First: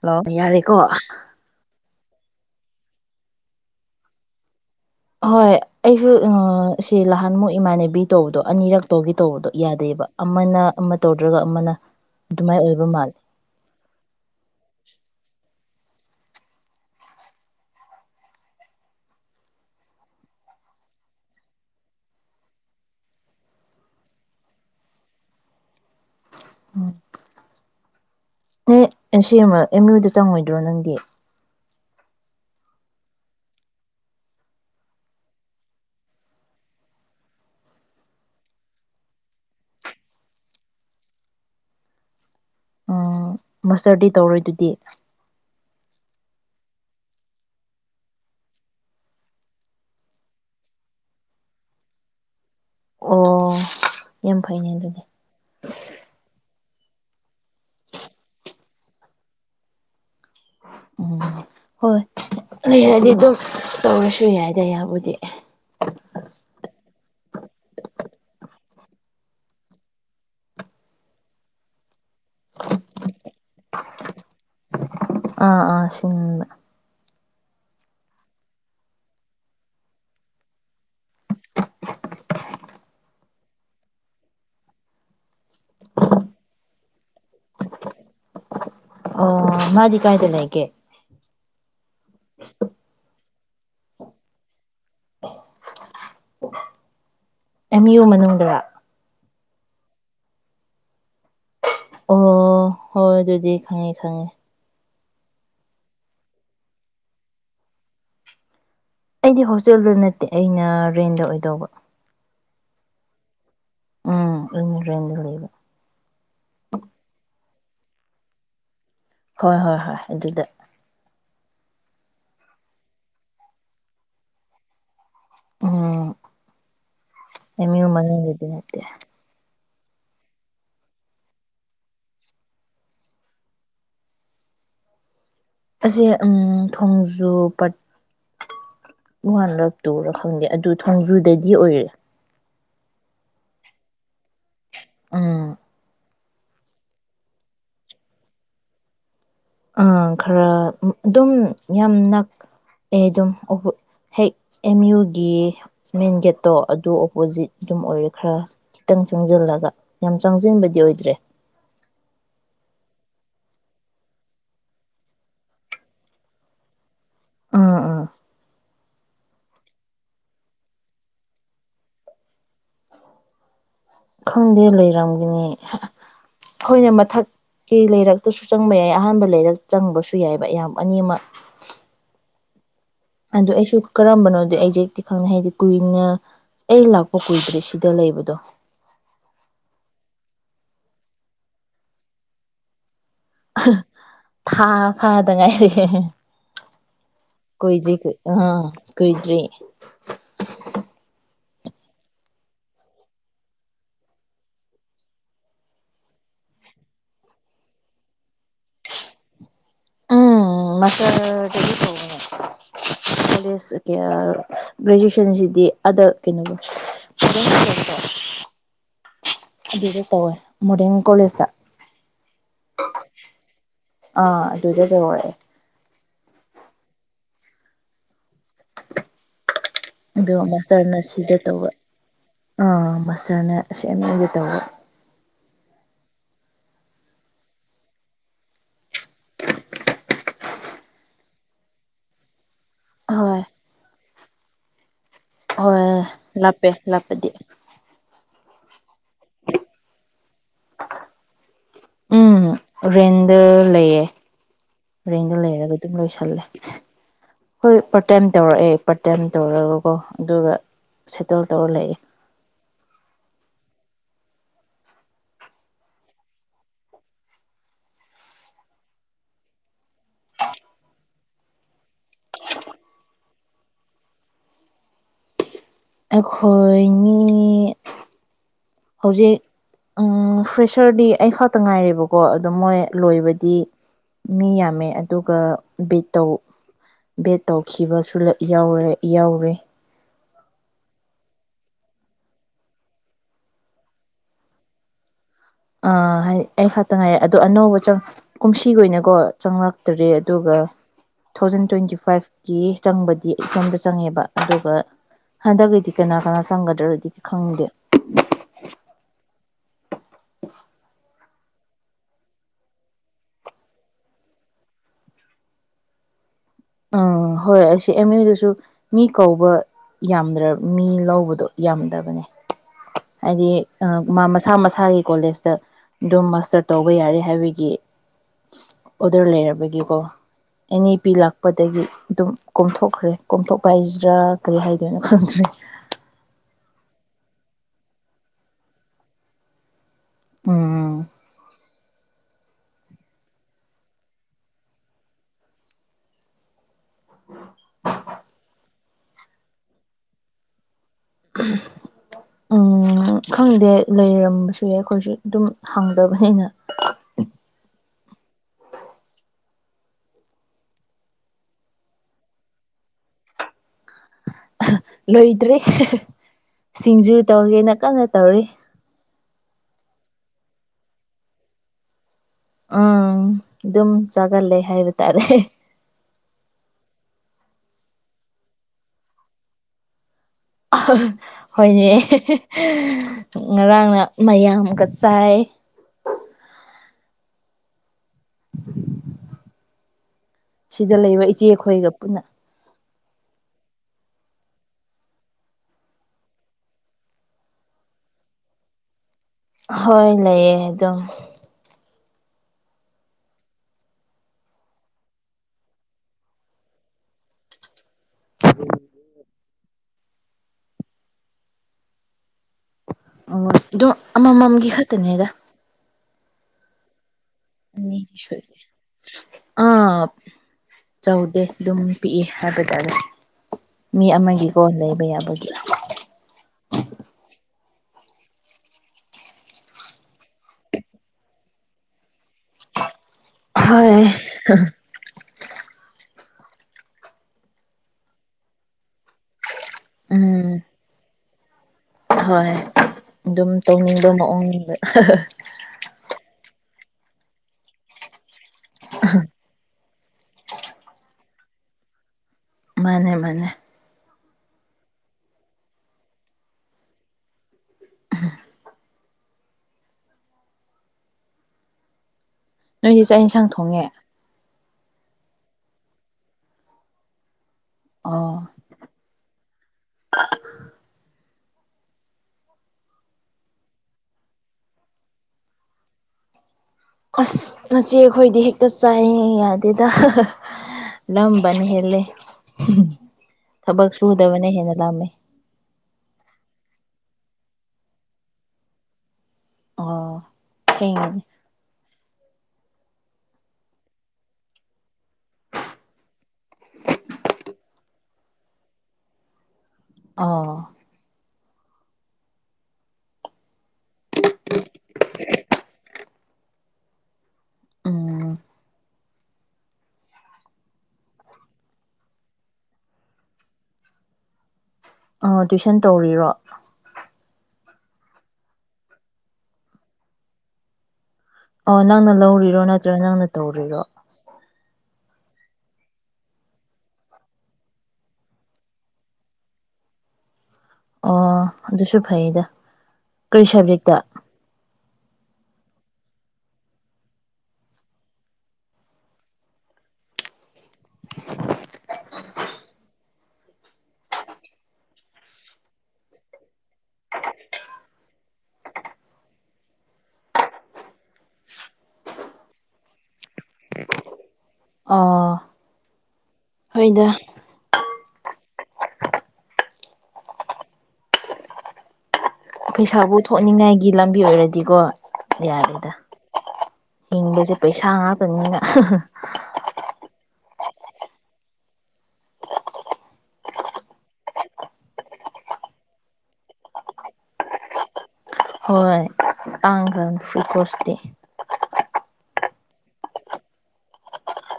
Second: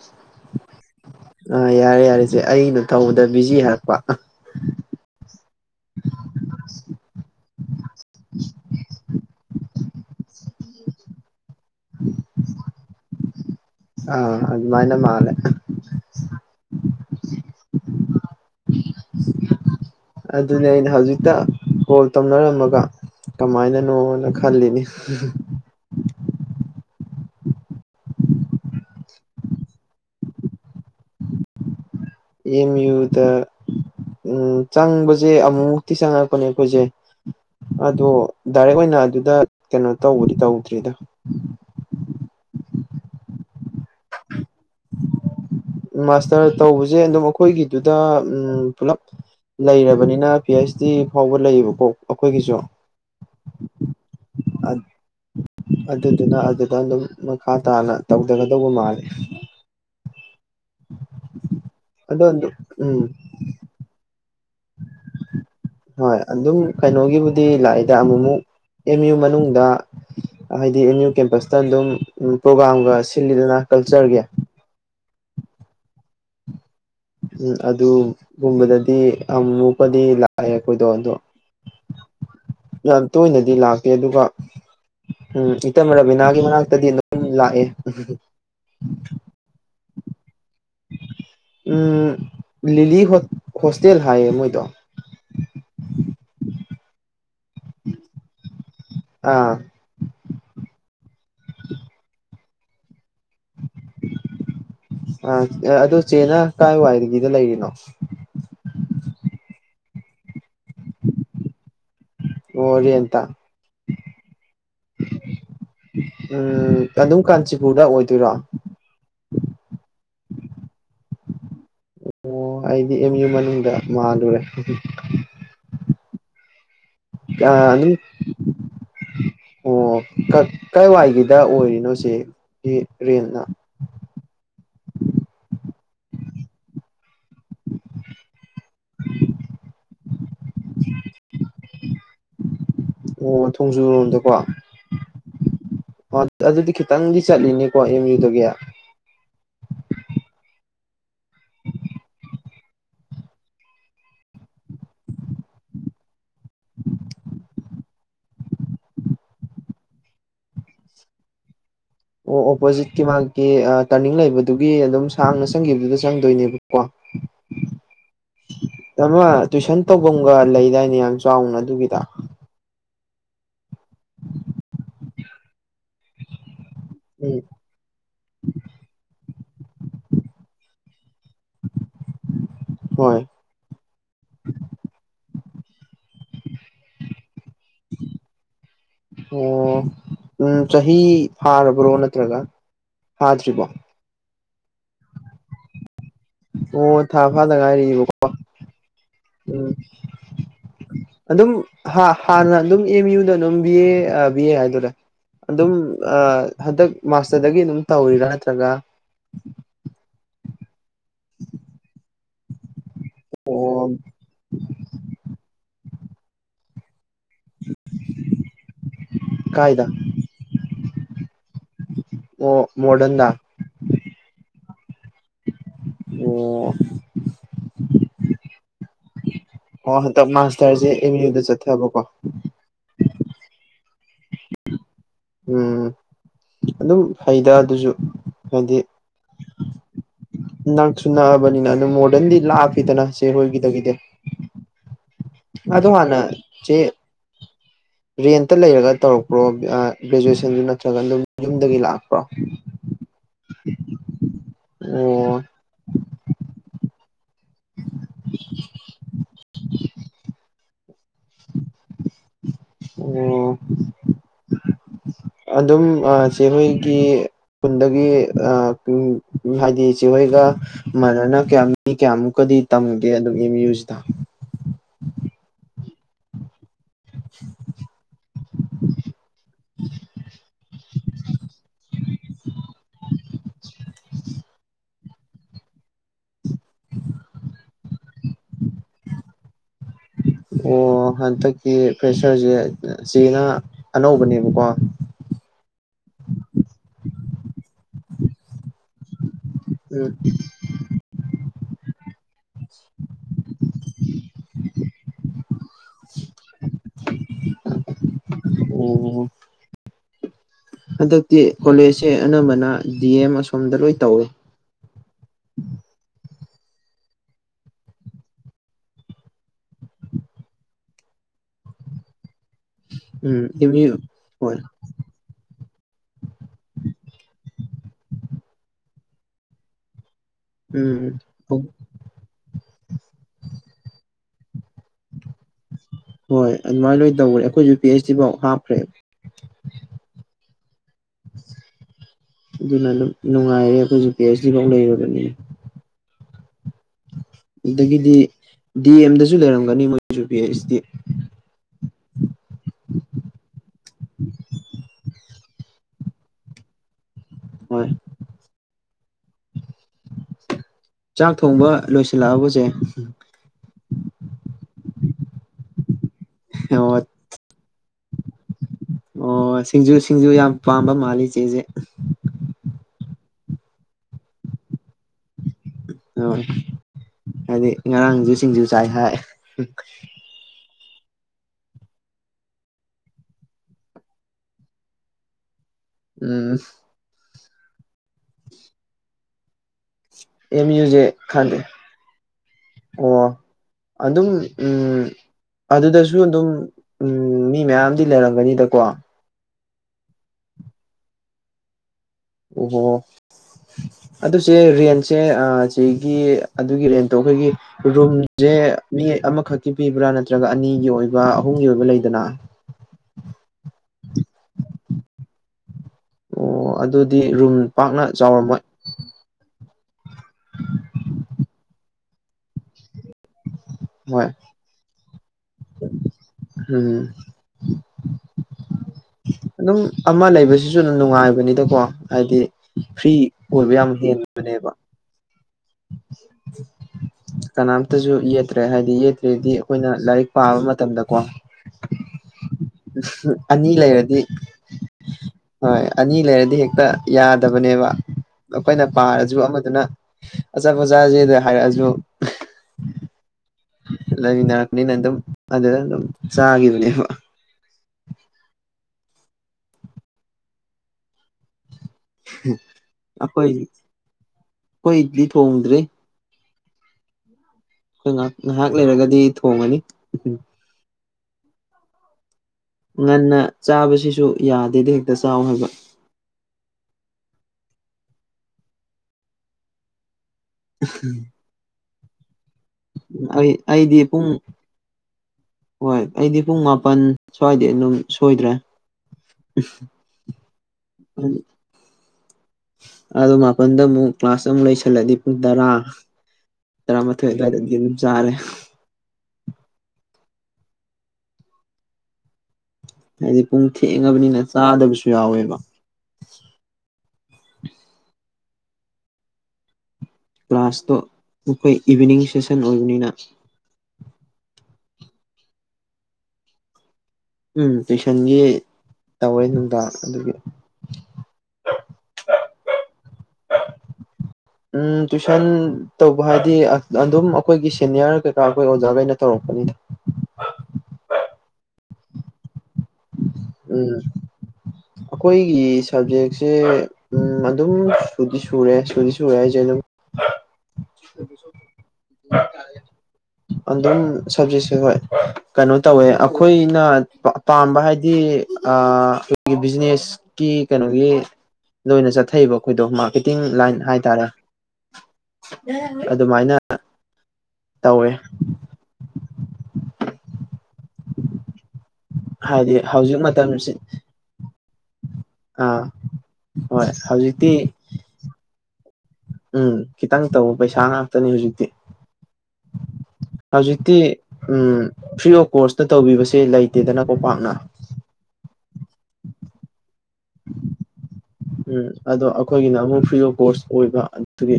hello ꯌꯥꯔꯦꯀꯣ ꯍꯥꯏꯔꯤꯁꯦ ꯑꯩꯅ ꯊꯧꯕꯗ ꯕꯤꯖꯤ ꯍꯥꯏꯔꯛꯄ ꯍꯣꯏ ꯑꯩꯁꯨ ꯁꯤ ꯂꯍꯥꯟꯃꯨꯛ ꯏꯃꯥꯟꯅꯕꯤ ꯇꯧꯕꯗꯣ ꯑꯅꯤꯔꯛꯇꯧꯒꯤ ꯇꯧꯕꯗꯣ ꯌꯥꯗꯦꯕ ꯑꯃꯅ ꯑꯃ ꯇꯧꯗ꯭ꯔꯒ ꯑꯃꯅ ꯑꯗꯨꯃꯥꯏ ꯑꯣꯏꯕ ꯃꯥꯜꯂꯦ ꯑ ꯑꯗꯨ ꯃꯥ ꯃꯥꯂꯦ [unintelligible] [unintelligible] ꯑꯗꯨꯅꯦ ꯑꯩꯅ ꯍꯧꯖꯤꯛꯇ ꯀꯣꯜ ꯇꯧꯅꯔꯝꯃꯒ ꯀꯃꯥꯏꯅꯅꯣꯅ ꯈꯜꯂꯤꯅꯤ [unintelligible] ꯎ ꯅ ꯁꯦꯝ ꯑꯃ ꯑꯦꯝ ꯌꯨꯗ ꯆꯪꯉꯣꯏꯗ꯭ꯔꯣ ꯅꯪꯗꯤ ꯑꯦꯝ ꯌꯨꯗ ꯎꯝ ꯆꯪꯕꯁꯦ ꯑꯃꯨꯃꯨꯛꯇꯤ ꯆꯪꯉꯛꯄꯅꯦ ꯑꯩꯈꯣꯏꯁꯦ ꯑꯗꯣ ꯗꯥꯏꯔꯦꯛ ꯑꯣꯏꯅ ꯑꯗꯨꯗ ꯀꯩꯅꯣ ꯇꯧꯕꯗꯤ ꯇꯧꯗ꯭ꯔꯤꯗ ꯎ ꯃꯁꯇꯔꯗꯤ ꯇꯧꯔꯣꯏ ꯑꯗꯨꯗꯤ ꯃꯥꯁꯇꯔ ꯇꯧꯕꯁꯦ ꯑꯗꯨꯝ ꯑꯩꯈꯣꯏꯒꯤꯗꯨꯗ ꯎ ꯄꯨꯂꯞ ꯂꯩꯔꯕꯅꯤꯅ ꯄꯤ ꯑꯩꯁ ꯗꯤ ꯐꯥꯎꯕ ꯂꯩꯌꯦꯕꯀꯣ ꯑꯩꯈꯣꯏꯒꯤꯁꯨ ꯑꯣ ꯌꯥꯝ ꯐꯩꯅꯦ ꯑꯗꯨꯗꯤ ꯗ ꯑꯗꯨꯝ ꯃꯈꯥ ꯇꯥꯅ ꯇꯧꯊꯒꯗꯧꯕ ꯃꯥꯜꯂꯤ ꯎꯝ ꯍꯣꯏ ꯑꯗꯣ ꯎꯝ ꯂꯩꯔꯗꯤ ꯑꯗꯨꯝ ꯇꯧꯋꯦ ꯁꯨ ꯌꯥꯏꯗ ꯍꯥꯏꯕꯨꯗꯤ ꯍꯣꯏ ꯑꯗꯨꯝ ꯀꯩꯅꯣꯒꯤꯕꯨꯗꯤ ꯂꯥꯛꯏꯗ ꯑꯃꯨꯛꯃꯨꯛ ꯑꯦꯝ ꯌꯨ ꯃꯅꯨꯡꯗ ꯍꯥꯏꯗꯤ ꯑꯦꯟ ꯌꯨ ꯀꯦꯝꯄꯁꯇ ꯑꯗꯨꯝ ꯄ꯭ꯔꯣꯒꯥ꯭ꯔꯥꯝꯒ ꯁꯤꯜꯂꯤꯗꯅ ꯀꯜꯆꯔꯒꯤ ꯑꯥ ꯑꯥ ꯁꯤ ꯎꯝ ꯑꯗꯨꯒꯨꯝꯕꯗꯗꯤ ꯑꯃꯃꯨꯛꯀꯗꯤ ꯂꯥꯛꯑꯦ ꯑꯩꯈꯣꯏꯗꯣ ꯑꯗꯣ [unintelligible] ꯌꯥꯝ ꯇꯣꯏꯅꯗꯤ ꯂꯥꯛꯇꯦ ꯑꯗꯨꯒ ꯎꯝ ꯏꯇꯝ ꯔꯥꯕꯤꯅꯥꯒꯤ ꯃꯅꯥꯛꯇꯗꯤ ꯑꯗꯨꯝ ꯂꯥꯛꯑꯦ ꯎꯝ ꯑꯣ ꯃꯥꯗꯤ ꯀꯥꯏ ꯆ ꯂꯩꯥꯏ ꯎꯝ ꯂꯤꯂꯤ ꯍꯣꯁꯇꯦꯜ ꯍꯥꯏꯌꯦ ꯃꯣꯏꯗꯣ ꯑꯦꯝ ꯌꯨ ꯃꯅꯨꯡꯗ ꯑꯥ ꯑꯣ ꯍꯣꯏ ꯑꯗꯨꯗꯤ ꯈꯪꯉꯤ ꯈꯪꯉꯤ ꯑ ꯑꯗꯨ ꯆꯦꯅ ꯀꯥꯏꯋꯥꯏꯗꯒꯤꯗ ꯂꯩꯔꯤꯅꯣ ꯑꯩꯗꯤ ꯍꯣꯁꯇꯦꯜꯗ ꯅꯠꯇꯦ ꯑꯩꯅ ꯔꯦꯟꯗ ꯑꯣꯏꯗꯧꯕ ꯑꯣꯔꯤ ꯑꯦꯇ ꯎꯝ ꯎꯝ ꯏꯪꯂꯦꯟꯗ ꯂꯩꯕ ꯑꯗꯨ ꯑꯗꯨꯝ ꯀꯥꯟꯆꯤ ꯗ ꯑꯣꯏꯗꯣꯏꯔꯣ ꯍꯣꯏ ꯍꯣꯏ ꯍꯣꯏ ꯑꯗꯨꯗ ꯑꯣ ꯑꯩꯗꯤ ꯑꯦꯝ ꯌꯨ ꯃꯅꯨꯡꯗ ꯃꯥꯂꯨꯔꯦ ꯎꯝ ꯑꯃꯤ ꯑꯗꯨꯝ ꯃꯅ ꯂꯗ ꯅ ꯑꯠꯇ ꯑꯣ ꯀꯥꯏꯋꯥꯏꯒꯤꯗ ꯑꯣꯏꯔꯤꯅꯣ ꯁꯤꯦ ꯔꯦꯟꯅ ꯑꯁꯤꯁꯦ ꯎꯝ ꯊꯣꯡꯖꯨ ꯋꯥꯟꯂ ꯇꯨꯔ ꯈꯪꯗꯦ ꯑꯗꯨ ꯊꯣꯡꯖꯨꯗꯗꯤ ꯑꯣꯏꯔꯦ ꯃ ꯊꯣꯡꯖꯔꯣꯝꯗꯀꯣ ꯎꯝ ꯑꯣ ꯑꯗꯨꯗꯤ ꯈꯤꯇꯪꯗꯤ ꯆꯠꯂꯤꯅꯤꯀꯣ ꯑꯦꯝ ꯌꯨꯗꯒꯤ ꯑ ꯈꯔ ꯑꯗꯨꯝ ꯌꯥꯝ ꯑꯩ ꯑꯗꯨꯝ ꯍꯦꯛ ꯑꯦꯝ ꯌꯨꯒꯤ ꯃꯦꯟ ꯒꯦꯠ ꯇꯣ ꯑꯗꯨ ꯑꯣꯄꯣꯖꯤꯠ ꯑꯗꯨꯝ ꯑꯣꯏꯔ ꯈꯔ ꯈꯤꯇꯪ ꯆꯪꯁꯤꯜꯂꯒ ꯌꯥꯝ ꯆꯪꯁꯤꯟꯕꯗꯤ ꯑꯣꯏꯗ꯭ꯔꯦ ꯑꯣ ꯑꯣꯄꯣꯖꯤꯠꯀꯤ ꯃꯥꯒꯤ ꯇꯔꯅꯤꯡ ꯂꯩꯕꯗꯨꯒꯤ ꯑꯗꯨꯝ ꯁꯥꯡꯅ ꯆꯪꯈꯤꯕꯗꯨꯗ ꯆꯪꯗꯣꯏꯅꯦꯕꯀꯣ ꯑ ꯑꯥ ꯇꯃ ꯇꯨꯏꯁꯟ ꯇꯧꯐꯝꯒ ꯂꯩꯗꯥꯏꯅꯦ ꯌꯥꯝ ꯆꯥꯎꯅ ꯑꯗꯨꯒꯤꯗ ꯈꯪꯗꯦ ꯂꯩꯔꯝꯒꯅꯤ ꯑꯩꯈꯣꯏꯅ ꯎꯝ ꯃꯊꯛꯀꯤ ꯂꯩꯔꯛꯇꯁꯨ ꯆꯪꯕ ꯌꯥꯏ ꯑꯍꯥꯟꯕ ꯂꯩꯔꯛꯇ ꯆꯪꯕꯁꯨ ꯌꯥꯏꯑꯕ ꯌꯥꯝꯌꯥꯝ ꯑꯅꯤ ꯑꯃ ꯍꯣꯏ ꯑꯗꯨ ꯑꯩꯁꯨ ꯀꯔꯝꯕꯅꯣꯗꯤ ꯑꯩꯁꯦꯛꯇꯤ ꯈꯪꯅꯩ ꯍꯥꯏꯗꯤ ꯀꯨꯏꯅ ꯑꯩ ꯂꯥꯛꯄ ꯀꯨꯏꯗ꯭ꯔꯦ ꯁꯤꯗ ꯂꯩꯕꯗꯣ ꯑꯣ ꯎꯝ ꯆꯍꯤ ꯐꯥꯔꯕ꯭ꯔꯣ ꯅꯠꯇ꯭ꯔꯒ ꯐꯥꯗ꯭ꯔꯤꯕꯣ ꯊꯥ ꯐꯥꯗ ꯉꯥꯏꯔꯤ ꯑꯣ ꯊꯥ ꯐꯥꯗ ꯀꯨꯏꯗ꯭ꯔꯤ ꯀꯨꯏ ꯉꯥꯏꯔꯕꯀꯣ ꯑꯥ ꯀꯨꯏꯗ꯭ꯔꯤ ꯎꯝ ꯑꯗꯨꯝ ꯍꯥꯟꯅ ꯑꯗꯨꯝ ꯑꯦꯝ ꯌꯨꯗ ꯑꯗꯨꯝ ꯕꯤ ꯑꯦ ꯕꯤ ꯑꯦ ꯍꯥꯏꯗꯔꯦ ꯑꯗꯨꯝ ꯍꯟꯗꯛ ꯃꯥꯔꯁꯇꯗꯒꯤ ꯑꯗꯨꯝ ꯇꯧꯔꯤꯔꯥ ꯅꯠꯇ꯭ꯔꯒ ꯎꯝ ꯃꯦ ꯀꯣꯂꯦꯖ ꯑꯣ ꯒ꯭ꯔꯦꯖꯨꯦꯁꯟꯁꯤꯗꯤ ꯑꯗꯛ ꯀꯩꯅꯣꯕꯨ ꯀꯥꯏꯗ ꯑꯗꯨꯗꯤ ꯇꯧꯋꯦ ꯃꯣꯔꯡ ꯀꯣꯂꯦꯖ [unintelligible] ꯑꯣ ꯃꯣꯗꯔꯟꯗ ꯑꯥ ꯑꯗꯨꯔꯗꯣꯡꯂꯦ ꯑꯣ ꯑꯣ ꯍꯟꯗꯛ ꯑꯗꯨ ꯃꯥꯁꯇꯔꯁꯦ ꯃꯁꯔꯅ ꯑꯦꯝ ꯁꯤꯗ ꯌꯨꯗ ꯇꯧꯕ ꯑꯁ ꯆꯠꯊꯕꯀꯣ ꯏꯁꯟꯇꯔꯅꯦ ꯑꯁꯤꯒꯦ ꯇꯧꯕ ꯎꯝ ꯑꯗꯨꯝ ꯍꯩꯗ ꯑꯗꯨꯁꯨ ꯍꯥꯏꯗꯤ [inaudible] ꯅꯛꯁꯨ ꯅꯛꯑꯕꯅꯤꯅ ꯑꯗꯨꯝ ꯃꯣꯗꯔꯟꯗꯤ ꯂꯥꯛꯑ ꯐꯗꯅ ꯁꯤ ꯍꯣꯏ ꯍꯣꯏꯒꯤꯗꯒꯤꯗꯤ ꯑꯗꯣ ꯍꯣꯏ ꯍꯥꯟꯅ ꯂꯥꯞꯄꯦ ꯆꯦ ꯂꯥꯞꯄꯗꯤ ꯔꯦꯟꯇ ꯂꯩꯔꯒ ꯇꯧꯔꯛꯄ꯭ꯔꯣ ꯒ꯭ꯔꯦꯖꯨꯑꯦꯁꯟꯒꯤ ꯅꯠꯇ꯭ꯔꯒ ꯑꯗꯨꯝ ꯌꯨꯝꯗꯒꯤ ꯂꯥꯛꯄ꯭ꯔꯣ ꯑꯣ ꯍꯣꯔꯦꯟꯗ ꯂꯩꯔꯒ ꯑꯗꯨꯝ ꯂꯣꯏꯁꯜꯂꯦ ꯍꯣꯏ ꯄꯔꯇꯦꯝ ꯇꯧꯔꯛꯑꯦ ꯄꯔꯇꯦꯝ ꯇꯧꯔꯒꯀꯣ ꯑꯗꯨꯒ ꯁꯦꯇꯜ ꯇꯧꯔ ꯂꯑꯦ ꯑꯣ ꯑꯗꯨꯝ [unintelligible] ꯍꯣꯏꯒꯤ ꯈꯨꯟꯗꯒꯤ ꯎ ꯍꯥꯏꯗꯤ ꯆꯖꯤꯍꯣꯏꯒ ꯃꯥꯟꯅꯅ ꯀꯌꯥ ꯃꯤ ꯀꯌꯥꯃꯨꯛꯀ ꯗꯤ ꯇꯝꯒꯦ ꯑꯗꯨꯝꯒꯤ ꯃ꯭ꯌꯨꯁꯇ ꯑꯩꯈꯣꯏ ꯃꯤ ꯍꯧꯖꯤꯛ ꯎꯝ ꯐ꯭ꯔꯦꯁꯔꯗꯤ ꯑꯩ ꯈꯥꯛꯇ ꯉꯥꯏꯔꯦꯕꯀꯣ ꯑꯗꯣ ꯃꯣꯏ ꯂꯣꯏꯕꯗꯤ ꯃꯤ ꯌꯥꯝꯃꯦ ꯑꯗꯨꯒ ꯕꯦꯠ ꯇꯧ ꯕꯦꯠ ꯇꯧꯈꯤꯕꯁꯨ ꯌꯥꯎꯔꯦ ꯌꯥꯎꯔꯦ ꯑ ꯑꯣ ꯍꯟꯗꯛꯀꯤ ꯐ꯭ꯔꯦꯁꯔꯁꯦ ꯆꯦꯅ ꯑꯅꯧꯕꯅꯦꯕꯀꯣ ꯑ ꯍꯥꯏꯗꯤ ꯑꯩ ꯈꯛꯇ ꯉꯥꯏꯔꯑꯦ ꯑꯗꯣ ꯑꯅꯧꯕ ꯆꯪ ꯀꯨꯝꯁꯤꯒꯤ ꯑꯣꯏꯅꯀꯣ ꯆꯪꯂꯛꯇꯔꯦ ꯎꯝ ꯑꯗꯨꯒ ꯇꯨ ꯊꯥꯎꯖꯟ ꯇ꯭ꯋꯦꯟꯇꯤ ꯐꯥꯏꯚ ꯀ ꯆꯪꯕꯗꯤ ꯏꯇꯣꯝꯇ ꯆꯪꯉꯦꯕ ꯑꯗꯨꯒ ꯍꯟꯗꯛꯀꯤꯗꯤ ꯀꯅꯥ ꯀꯅꯥ ꯆꯪꯒꯗ꯭ꯔꯗꯤꯗꯤ ꯈꯪꯗꯦ ꯑꯣ ꯍꯟꯗꯛꯇꯤ ꯀꯣꯂꯦꯖꯁꯦ ꯑꯅꯝꯕꯅ ꯗꯤ ꯑꯦꯝ ꯑꯁꯣꯝꯗ ꯂꯣꯏ ꯇꯧꯏ [inaudible] ꯎꯝ ꯍꯣꯏ ꯑꯁꯤ ꯑꯦꯝ ꯌꯨꯗꯁꯨ ꯃꯤ ꯀꯧꯕ ꯌꯥꯝꯗ꯭ꯔ ꯃꯤ ꯂꯧꯕꯗꯣ ꯌꯥꯝꯗꯕꯅꯦ ꯎꯝ ꯍꯥꯏꯗꯤ ꯑꯦꯝ ꯑ ꯌꯨ ꯃꯁꯥ ꯍꯣꯏ ꯃꯁꯥꯒꯤ ꯀꯣꯂꯦꯖꯇ ꯑꯗꯨꯝ ꯃꯁꯇꯔ ꯇꯧꯕ ꯌꯥꯔꯦ ꯍꯥꯏꯕꯒꯤ ꯑꯣꯗꯔ ꯂꯩꯔꯕꯒꯤꯀꯣ ꯑꯦꯅꯤ ꯄꯤ ꯎꯝ ꯂꯥꯛꯄꯗꯒꯤ ꯑꯗꯨꯝ ꯀꯣꯝꯊꯣꯛꯈ꯭ꯔꯦ ꯀꯣꯝꯊꯣꯛꯄ ꯍꯥꯏꯁꯤ ꯀꯔꯤ ꯍꯥꯏꯗꯣꯏꯅꯣ ꯈꯪꯗ꯭ꯔꯦ ꯍꯣꯏ ꯑꯗꯨꯃꯥꯏꯅ ꯂꯣꯏꯅ ꯇꯧꯕꯅꯤ ꯑꯩꯈꯣꯏꯁꯨ ꯄꯤ ꯑꯩꯆ ꯗꯤꯐꯥꯎ ꯍꯥꯞꯈ꯭ꯔꯦ ꯎꯝ ꯑꯗꯨꯅ ꯑꯗꯨꯝ ꯅꯨꯡꯉꯥꯏꯔꯦ ꯑꯩꯈꯣꯏꯁꯨ ꯄꯤ ꯑꯩꯆ ꯗꯤ ꯐꯥꯎ ꯂꯩꯔꯕꯅꯤ ꯑꯗꯨꯗꯒꯤꯗꯤ ꯗꯤ ꯑꯦꯝꯗꯁꯨ ꯂꯩꯔꯝꯒꯅꯤ ꯃꯣꯏꯁꯨ ꯄꯤ ꯑꯩꯆ ꯗꯤ ꯑꯣꯝ ꯎ ꯈꯪꯗꯦ ꯂꯩꯔꯝꯕꯁꯨ ꯌꯥꯏ ꯑꯩꯈꯣꯏꯁꯨ ꯑꯗꯨꯝ ꯍꯥꯡꯗꯕꯅꯤ ꯑꯩꯅ ꯍꯣꯏ ꯆꯥꯛ ꯊꯣꯡꯕ ꯂꯣꯏꯁꯤꯜꯂꯛꯑꯕꯁꯦ ꯂꯣꯏꯗ꯭ꯔꯦ ꯑꯣ ꯁꯤꯡꯖꯨ ꯇꯧꯒꯦꯅ ꯀꯟꯅ ꯇꯧꯔꯤ ꯑꯣ ꯁꯤꯡꯖꯨ ꯁꯤꯡꯖꯨ ꯌꯥꯝ ꯄꯥꯝꯕ ꯃꯥꯜꯂꯤ ꯏ ꯆꯦꯁꯦ ꯎꯝ ꯑꯗꯨꯝ ꯆꯥꯒꯜꯂꯦ ꯍꯥꯏꯕ ꯇꯥꯔꯦ ꯍꯣꯏ ꯍꯥꯏꯗꯤ ꯉꯔꯥꯡꯁꯨ ꯁꯤꯡꯖꯨ ꯆꯥꯏ ꯍꯥꯏ ꯍꯣꯏꯅꯦ ꯉꯔꯥꯡꯅ ꯃꯌꯥꯝ ꯑꯃꯨꯀ ꯆꯥꯏ ꯎꯝ ꯎꯝ ꯑꯦꯝ ꯁꯤꯗ ꯌꯨꯁꯦ ꯂꯩꯕ ꯈꯪꯗꯦ ꯏꯆꯦꯈꯣꯏꯒ ꯄꯨꯟꯅ ꯑꯣ ꯑꯗꯨꯝ ꯎꯝ ꯑꯗꯨꯗꯁꯨ ꯑꯗꯨꯝ ꯎ ꯃꯤ ꯃꯌꯥꯝꯗꯤ ꯂꯩꯔꯝꯒꯅꯤꯗꯀꯣ ꯍꯣꯏ ꯂꯩꯑꯦ ꯑꯗꯨꯝ ꯎꯝ ꯑꯗꯨꯁꯦ ꯔꯦꯟꯁꯦ ꯁꯤꯒꯤ ꯑꯗꯨꯒꯤ ꯔꯦꯟꯇꯣ ꯑꯩꯈꯣꯏꯒꯤ ꯔꯨꯝꯁꯦ ꯃꯤ ꯑꯃꯈꯛꯀꯤ ꯄꯤꯕ꯭ꯔꯥ ꯅꯠꯇ꯭ꯔꯒ ꯑꯅꯤꯒꯤ ꯑꯣꯏꯕ ꯑꯍꯨꯝꯒꯤ ꯑꯣꯏꯕ ꯂꯩꯗꯅ ꯑꯣ ꯑꯗꯨꯝ ꯑꯃꯃꯝꯒꯤ ꯈꯛꯇꯅꯦꯗ ꯑꯣ ꯑꯗꯨꯗꯤ ꯔꯨꯝ ꯄꯥꯛꯅ ꯑꯅꯤꯗꯤ ꯁꯨꯗꯦ ꯆꯥꯎꯔꯝꯃꯣꯏ ꯑꯥ ꯆꯥꯎꯧꯗꯦ ꯑꯗꯨꯝ ꯄꯤꯛꯑ ꯍꯥꯏꯕ ꯇꯥꯔꯦ ꯃꯤ ꯍꯣꯏ ꯑꯃꯒꯤꯀꯣ ꯂꯩꯕ ꯌꯥꯕꯒꯤ ꯎꯝ ꯑꯗꯨꯝ ꯑꯃ ꯂꯩꯕꯁꯤꯁꯨ ꯑꯗꯨꯝ ꯅꯨꯡꯉꯥꯏꯕꯅꯤꯗꯀꯣ ꯍꯥꯏꯗꯤ ꯐ꯭ꯔꯤ ꯑꯣꯏꯕ ꯌꯥꯝ ꯍꯣꯏ ꯍꯦꯟꯕꯅꯦꯕ [unintelligible] ꯀꯅꯥꯝꯇꯁꯨ ꯌꯦꯠꯇ꯭ꯔꯦ ꯍꯥꯏꯕꯗꯤ ꯌꯦꯠꯇ꯭ꯔꯦꯗꯤ ꯑꯩꯈꯣꯏꯅ ꯂꯥꯏꯔꯤꯛ ꯄꯥꯕ ꯎꯝ ꯃꯇꯝꯗꯀꯣ ꯍꯣꯏ ꯑꯗꯨꯝ ꯑꯅꯤ ꯇꯧꯅꯤꯡꯕ ꯂꯩꯔꯗꯤ ꯃꯑꯣꯡꯗ ꯍꯣꯏ ꯑꯅꯤ ꯂꯩꯔꯗꯤ ꯍꯦꯛ ꯌꯥꯗꯕꯅꯦꯕ ꯑꯩꯈꯣꯏꯅ ꯄꯥꯔꯁꯨ ꯑꯃꯗꯨꯅ ꯑꯆꯥꯄꯣꯠꯆꯥꯁꯤꯗ ꯍꯥꯏꯔꯛꯑꯁꯨ ꯃꯥꯅꯦ ꯃꯥꯅꯦ ꯂꯩꯃꯤꯟꯅꯔꯛꯄꯅꯤꯅ ꯑꯗꯨꯝ ꯑꯗꯨꯗ ꯑꯗꯨꯝ ꯆꯥꯈꯤꯕꯅꯦꯕ ꯑ ꯅꯣꯏꯁ ꯆꯥꯛ ꯌꯦꯟꯁꯥꯡ ꯊꯣꯡꯉꯦ ꯑꯩꯈꯣꯏ ꯏꯗꯗꯤ ꯐꯣꯡꯗ꯭ꯔꯤ ꯑꯩꯈꯣꯏ ꯉꯥꯏꯍꯥꯛ ꯑꯣ ꯉꯥꯏꯍꯥꯛ ꯂꯩꯔꯒꯗꯤ ꯊꯣꯡꯉꯅꯤ ꯎ ꯉꯟꯅ ꯆꯥꯕꯁꯤꯁꯨ ꯌꯥꯗꯦꯗ ꯍꯦꯛꯇ ꯆꯥꯎ ꯍꯥꯏꯕ ꯑꯁ ꯉꯆꯦ ꯑꯩꯈꯣꯏꯗꯤ ꯍꯦꯛꯇ ꯆꯥꯏꯌꯦ ꯌꯥꯗꯦꯗ ꯅꯝꯕꯅ ꯍꯦꯜꯂꯦ ꯑꯩ ꯊꯕꯛ ꯑꯩꯗꯤ ꯄꯨꯡ ꯁꯨꯗꯕꯅ ꯍꯦꯟꯅ ꯂꯥꯝꯃꯦ ꯍꯣꯏ ꯑꯩꯗꯤ ꯄꯨꯡ ꯃꯥꯄꯜ ꯁ꯭ꯋꯥꯏꯗꯤ ꯑꯗꯨꯝ ꯁꯣꯏꯗ꯭ꯔꯦ ꯑꯣ ꯊꯅꯦ ꯑꯗꯨ ꯃꯥꯄꯜꯗ ꯑꯃꯨꯛ ꯀ꯭ꯂꯥꯁ ꯑꯃꯨꯛ ꯂꯩꯁꯜꯂꯛꯗꯤ ꯄꯨꯡ ꯇꯔꯥ ꯇꯔꯥꯃꯥꯊꯣꯏ ꯑꯗꯨꯋꯥꯏꯗꯗꯤ ꯑꯗꯨꯝ ꯆꯥꯔꯦ ꯑꯥ ꯍꯥꯏꯗꯤ ꯄꯨꯡ ꯊꯦꯡꯉꯕꯅꯤꯅ ꯆꯥꯗꯕꯁꯨ ꯌꯥꯎꯋꯦꯕ ꯎꯝ ꯀ꯭ꯂꯥꯁꯇꯣ ꯑꯩꯈꯣꯏ ꯏꯚꯤꯅꯤꯡ ꯁꯦꯁꯟ ꯑꯣꯏꯕꯅꯤꯅ ꯑ ꯇꯨꯋꯏꯁꯟ ꯇꯧꯔꯤꯔꯣ ꯎꯝ ꯇꯨꯏꯁꯟꯒꯤ ꯇꯧꯋꯦ ꯅꯨꯡꯗꯥꯡ ꯑꯗꯨꯒꯤ ꯑꯣ ꯅꯪꯅ ꯂꯧꯔꯤꯔꯣ ꯅꯠꯇ꯭ꯔꯥ ꯅꯪꯅ ꯇꯧꯔꯤꯔꯣ ꯎꯝ ꯇꯨꯏꯁꯟ ꯇꯧꯕ ꯍꯥꯏꯗꯤ ꯑꯗꯨꯝ ꯑꯩꯈꯣꯏꯒꯤ ꯁꯦꯅꯤꯌꯔ ꯀꯩꯀꯥ ꯑꯩꯈꯣꯏ ꯑꯣꯖꯥꯈꯩꯅ ꯇꯧꯔꯛ ꯄꯗ ꯑꯣ ꯑꯗꯨꯁꯨ ꯐꯩꯗ ꯀꯔꯤ ꯎꯝ ꯁꯕꯖꯦꯛꯇ ꯀꯣꯏ ꯁꯕꯖꯦꯛꯁꯦ ꯎꯝ ꯑꯗꯨꯝ ꯁꯨꯗꯤ ꯁꯨꯔꯦ ꯁꯨꯗꯤ ꯁꯨꯔꯦ ꯍꯥꯏꯁꯦ ꯑꯗꯨꯝ [unintelligible] ꯑꯗꯨꯝ ꯁꯕꯖꯦꯛꯁꯦ ꯍꯣꯏ ꯀꯩꯅꯣ ꯇꯧꯋꯦ ꯑꯩꯈꯣꯏꯅ ꯄꯥꯝꯕ ꯍꯥꯏꯗꯤ ꯑ ꯑꯩꯈꯣꯏꯒꯤ ꯕꯤꯖꯤꯅꯦꯁꯀꯤ ꯀꯩꯅꯣꯒꯤ ꯂꯣꯏꯅ ꯆꯠꯊꯩꯑꯕ ꯑꯩꯈꯣꯏꯗꯣ ꯃꯥꯔꯀꯦꯇꯤꯡ ꯂꯥꯏꯟ ꯍꯥꯏꯇꯥꯔꯦ ꯑꯣ ꯑꯗꯨꯃꯥꯏꯅ ꯍꯣꯏꯗ ꯇꯧꯋꯦ ꯍꯥꯏꯗꯤ ꯄꯩꯁꯥꯕꯨ ꯍꯧꯖꯤꯛ ꯃꯇꯝꯁꯤ ꯊꯣꯛꯅꯤꯡꯉꯥꯏꯒꯤ ꯂꯝꯕꯤ ꯑꯣꯏꯔꯗꯤꯀꯣ ꯌꯥꯔꯤꯗ ꯑꯥ ꯍꯣꯏ ꯍꯧꯖꯤꯛꯇꯤ ꯍꯤꯡꯕꯁꯦ ꯄꯩꯁꯥ ꯉꯥꯛꯇꯅꯤꯅ ꯎꯝ ꯈꯤꯇꯪ ꯇꯧꯕ ꯄꯩꯁꯥ ꯉꯥꯛꯇꯅꯤ ꯍꯧꯖꯤꯛꯇꯤ [unintelligible] ꯍꯧꯖꯤꯛꯇꯤ ꯎꯝ ꯐ꯭ꯔꯤ ꯑꯣꯐ ꯀꯣꯁꯇ ꯇꯧꯕꯤꯕꯁꯦ ꯂꯩꯇꯦꯗꯅꯀꯣ ꯄꯥꯛꯅ ꯍꯣꯏ ꯇꯥꯡꯈ꯭ꯔ ꯐꯨꯀꯣꯁꯇꯦ ꯎꯝ ꯑꯗꯣ ꯑꯩꯈꯣꯏꯒꯤꯅ ꯑꯃꯨꯛ ꯐ꯭ꯔꯤ ꯑꯣꯐ ꯀꯣꯁ ꯑꯣꯏꯕ ꯑꯗꯨꯒꯤ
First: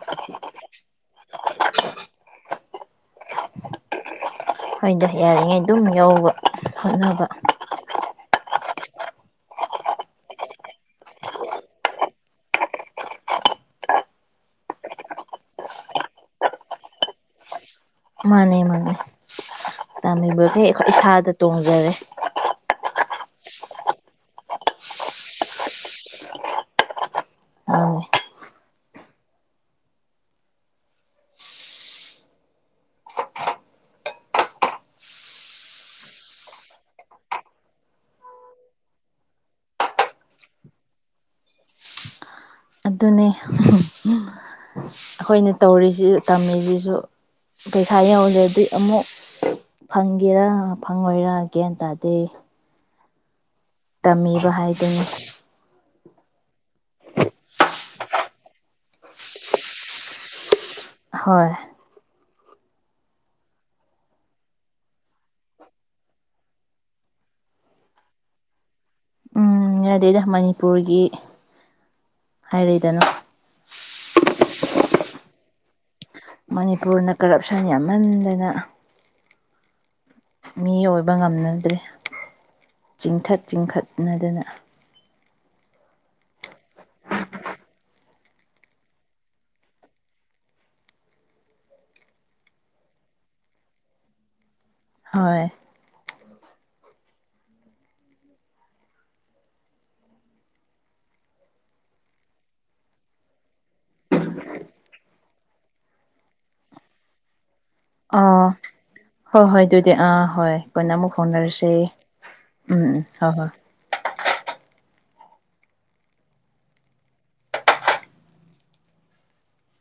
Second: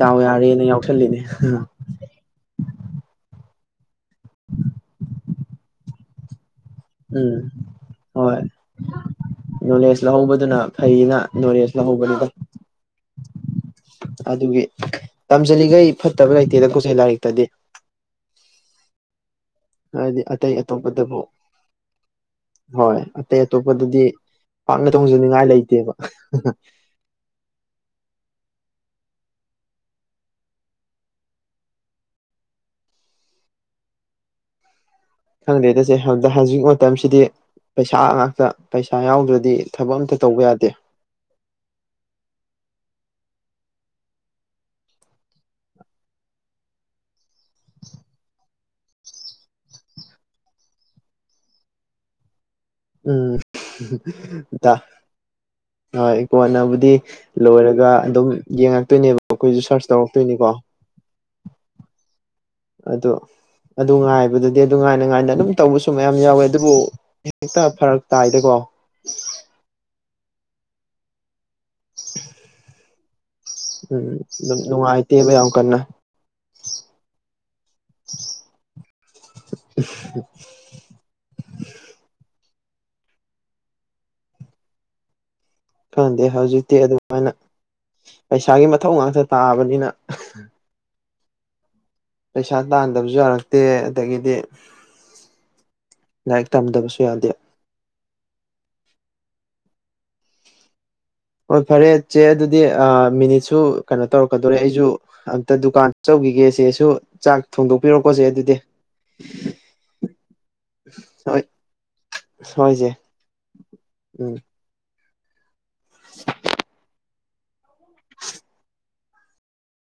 ꯗꯥꯎ ꯌꯥꯔꯦꯅ ꯌꯥꯎꯁꯜꯂꯤꯅꯦ ꯈꯣꯏꯏꯗ ꯌꯥꯔꯤꯉꯩ ꯑꯗꯨꯝ ꯌꯧꯕ ꯍꯣꯠꯅꯕ ꯎꯝ ꯍꯣꯏ ꯅꯣꯂꯦꯖ ꯂꯧꯍꯧꯕꯗꯨꯅ ꯐꯩꯌꯦꯅ ꯅꯣꯂꯦꯖ ꯂꯧꯍꯧꯕꯅꯤꯗ ꯑꯗꯨꯒꯤ ꯇꯝꯖꯂꯤꯈꯩ ꯐꯠꯇꯕ ꯂꯩꯇꯦ ꯅꯪ ꯀꯣꯁꯩ ꯂꯥꯏꯔꯤꯛꯇꯗꯤ ꯃꯥꯅꯦ ꯃꯥꯅꯦ ꯍꯥꯏꯗꯤ ꯑꯇꯩ ꯇꯝꯃꯤꯕꯈꯩ ꯑꯩꯈꯣꯏ ꯑꯇꯣꯞꯄꯗꯕꯨ ꯏꯁꯥꯗ ꯇꯣꯡꯖꯔꯦ ꯍꯣꯏ ꯑꯇꯩ ꯑꯇꯣꯞꯄꯗꯗꯤ ꯄꯥꯛꯅ ꯊꯣꯡꯖꯅꯤꯡꯉꯥꯏ ꯂꯩꯇꯦꯕ ꯑꯅꯦ ꯈꯪꯗꯦ ꯇꯁꯦꯗ ꯍꯧꯖꯤꯛ ꯃꯇꯝꯁꯤꯗꯤ ꯄꯩꯁꯥ ꯉꯥꯛꯇ ꯄꯩꯁꯥ ꯌꯥꯎꯗ꯭ꯔꯗꯤ ꯊꯕꯛ ꯑꯝꯇ ꯇꯧꯕ ꯌꯥꯗꯦ [unintelligible] ꯑꯗꯨꯅꯦ ꯑꯩꯈꯣꯏꯅ ꯇꯧꯔꯤꯁꯤ ꯇꯝꯃꯤꯁꯤꯁꯨ ꯄꯩꯁꯥ ꯌꯧꯗ꯭ꯔꯗꯤ ꯑꯃꯨꯛ ꯐꯪꯒꯦꯔꯥ ꯐꯪꯉꯣꯏꯔ ꯒ꯭ꯌꯥꯟ ꯇꯥꯗꯦ ꯇꯝꯃꯤꯕ ꯎꯝꯗ ꯍꯥꯏꯗꯨꯅꯤ ꯍꯣꯏ ꯀꯣꯟꯅꯕꯨꯗꯤ ꯂꯣꯏꯔꯒ ꯑꯗꯨꯝ ꯌꯦꯡꯉꯛꯇꯣꯏꯅꯦꯕ ꯑꯩꯈꯣꯏꯁꯨ ꯁꯔꯁ ꯇꯧꯔꯛꯇꯣꯏꯅꯤꯀꯣ ꯍꯣꯏ ꯑꯗꯣ ꯑꯗꯨ ꯉꯥꯏꯕꯗꯗꯤ ꯑꯗꯨ ꯉꯥꯏꯅ ꯉꯥꯏꯅ ꯑꯗꯨꯝ ꯇꯧꯕꯁꯨ ꯃꯌꯥꯝ ꯌꯥꯎꯋꯦ ꯑꯗꯨꯕꯨ ꯍꯦꯛꯇ ꯐꯔꯛ ꯇꯥꯏꯗꯀꯣ ꯎꯝ ꯑꯗꯨꯗ ꯃꯅꯤꯄꯨꯔꯒꯤ ꯍꯥꯏꯔꯛꯏꯗꯅ ꯎꯝ ꯑꯗꯨꯝ ꯅꯨꯡꯉꯥꯏꯇꯦꯕ ꯌꯥꯝ ꯀꯟꯅ ꯃꯅꯤꯄꯨꯔꯅ ꯀꯔꯞꯁꯟ ꯌꯥꯝꯍꯟꯗꯅ [unintelligible] ꯃꯤ ꯑꯣꯏꯕ ꯉꯝꯅꯗ꯭ꯔꯦ ꯆꯤꯡꯊꯠ ꯆꯤꯡꯈꯠꯅꯗꯅ ꯈꯪꯗꯦ ꯍꯧꯖꯤꯛꯇꯤ ꯑꯗꯨꯃꯥꯏꯅ ꯄꯩꯁꯥꯒꯤ ꯃꯊꯧ ꯉꯥꯛꯇ ꯇꯥꯕꯅꯤꯅ ꯄꯩꯁꯥ ꯇꯥꯟꯗꯕꯁꯨ ꯌꯥꯔꯛꯇꯦ ꯑꯗꯒꯤꯗꯤ ꯍꯣꯏ ꯂꯥꯏꯔꯤꯛ ꯇꯝꯗꯕꯁꯨ ꯌꯥꯗꯦ ꯍꯣꯏ ꯐꯔꯦ ꯏ ꯆꯦ ꯑꯗꯨꯗꯤ ꯃꯤꯅꯤꯠꯁꯨ ꯀꯩꯅꯣ ꯇꯧꯔꯛꯀꯗꯧꯣꯔꯦ ꯑꯩꯁꯨ ꯑꯝꯇ ꯗꯨꯀꯥꯟ ꯒꯦꯁꯦꯁꯨ ꯆꯥꯛ ꯊꯣꯡꯗꯣꯛꯄꯤꯔꯣꯀꯣ ꯆꯦ ꯑꯥ ꯑꯗꯨꯗꯤ ꯍꯣꯏ ꯍꯣꯏ ꯑꯗꯨꯗꯤ ꯑꯥ ꯍꯣꯏ ꯀꯣꯏꯅ ꯑꯃꯨꯛ ꯍꯣꯏ ꯍꯣꯡꯅꯔꯁꯦ ꯍꯣꯏ ꯎꯝ ꯆꯦ ꯍ ꯍꯣꯏ ꯎꯝ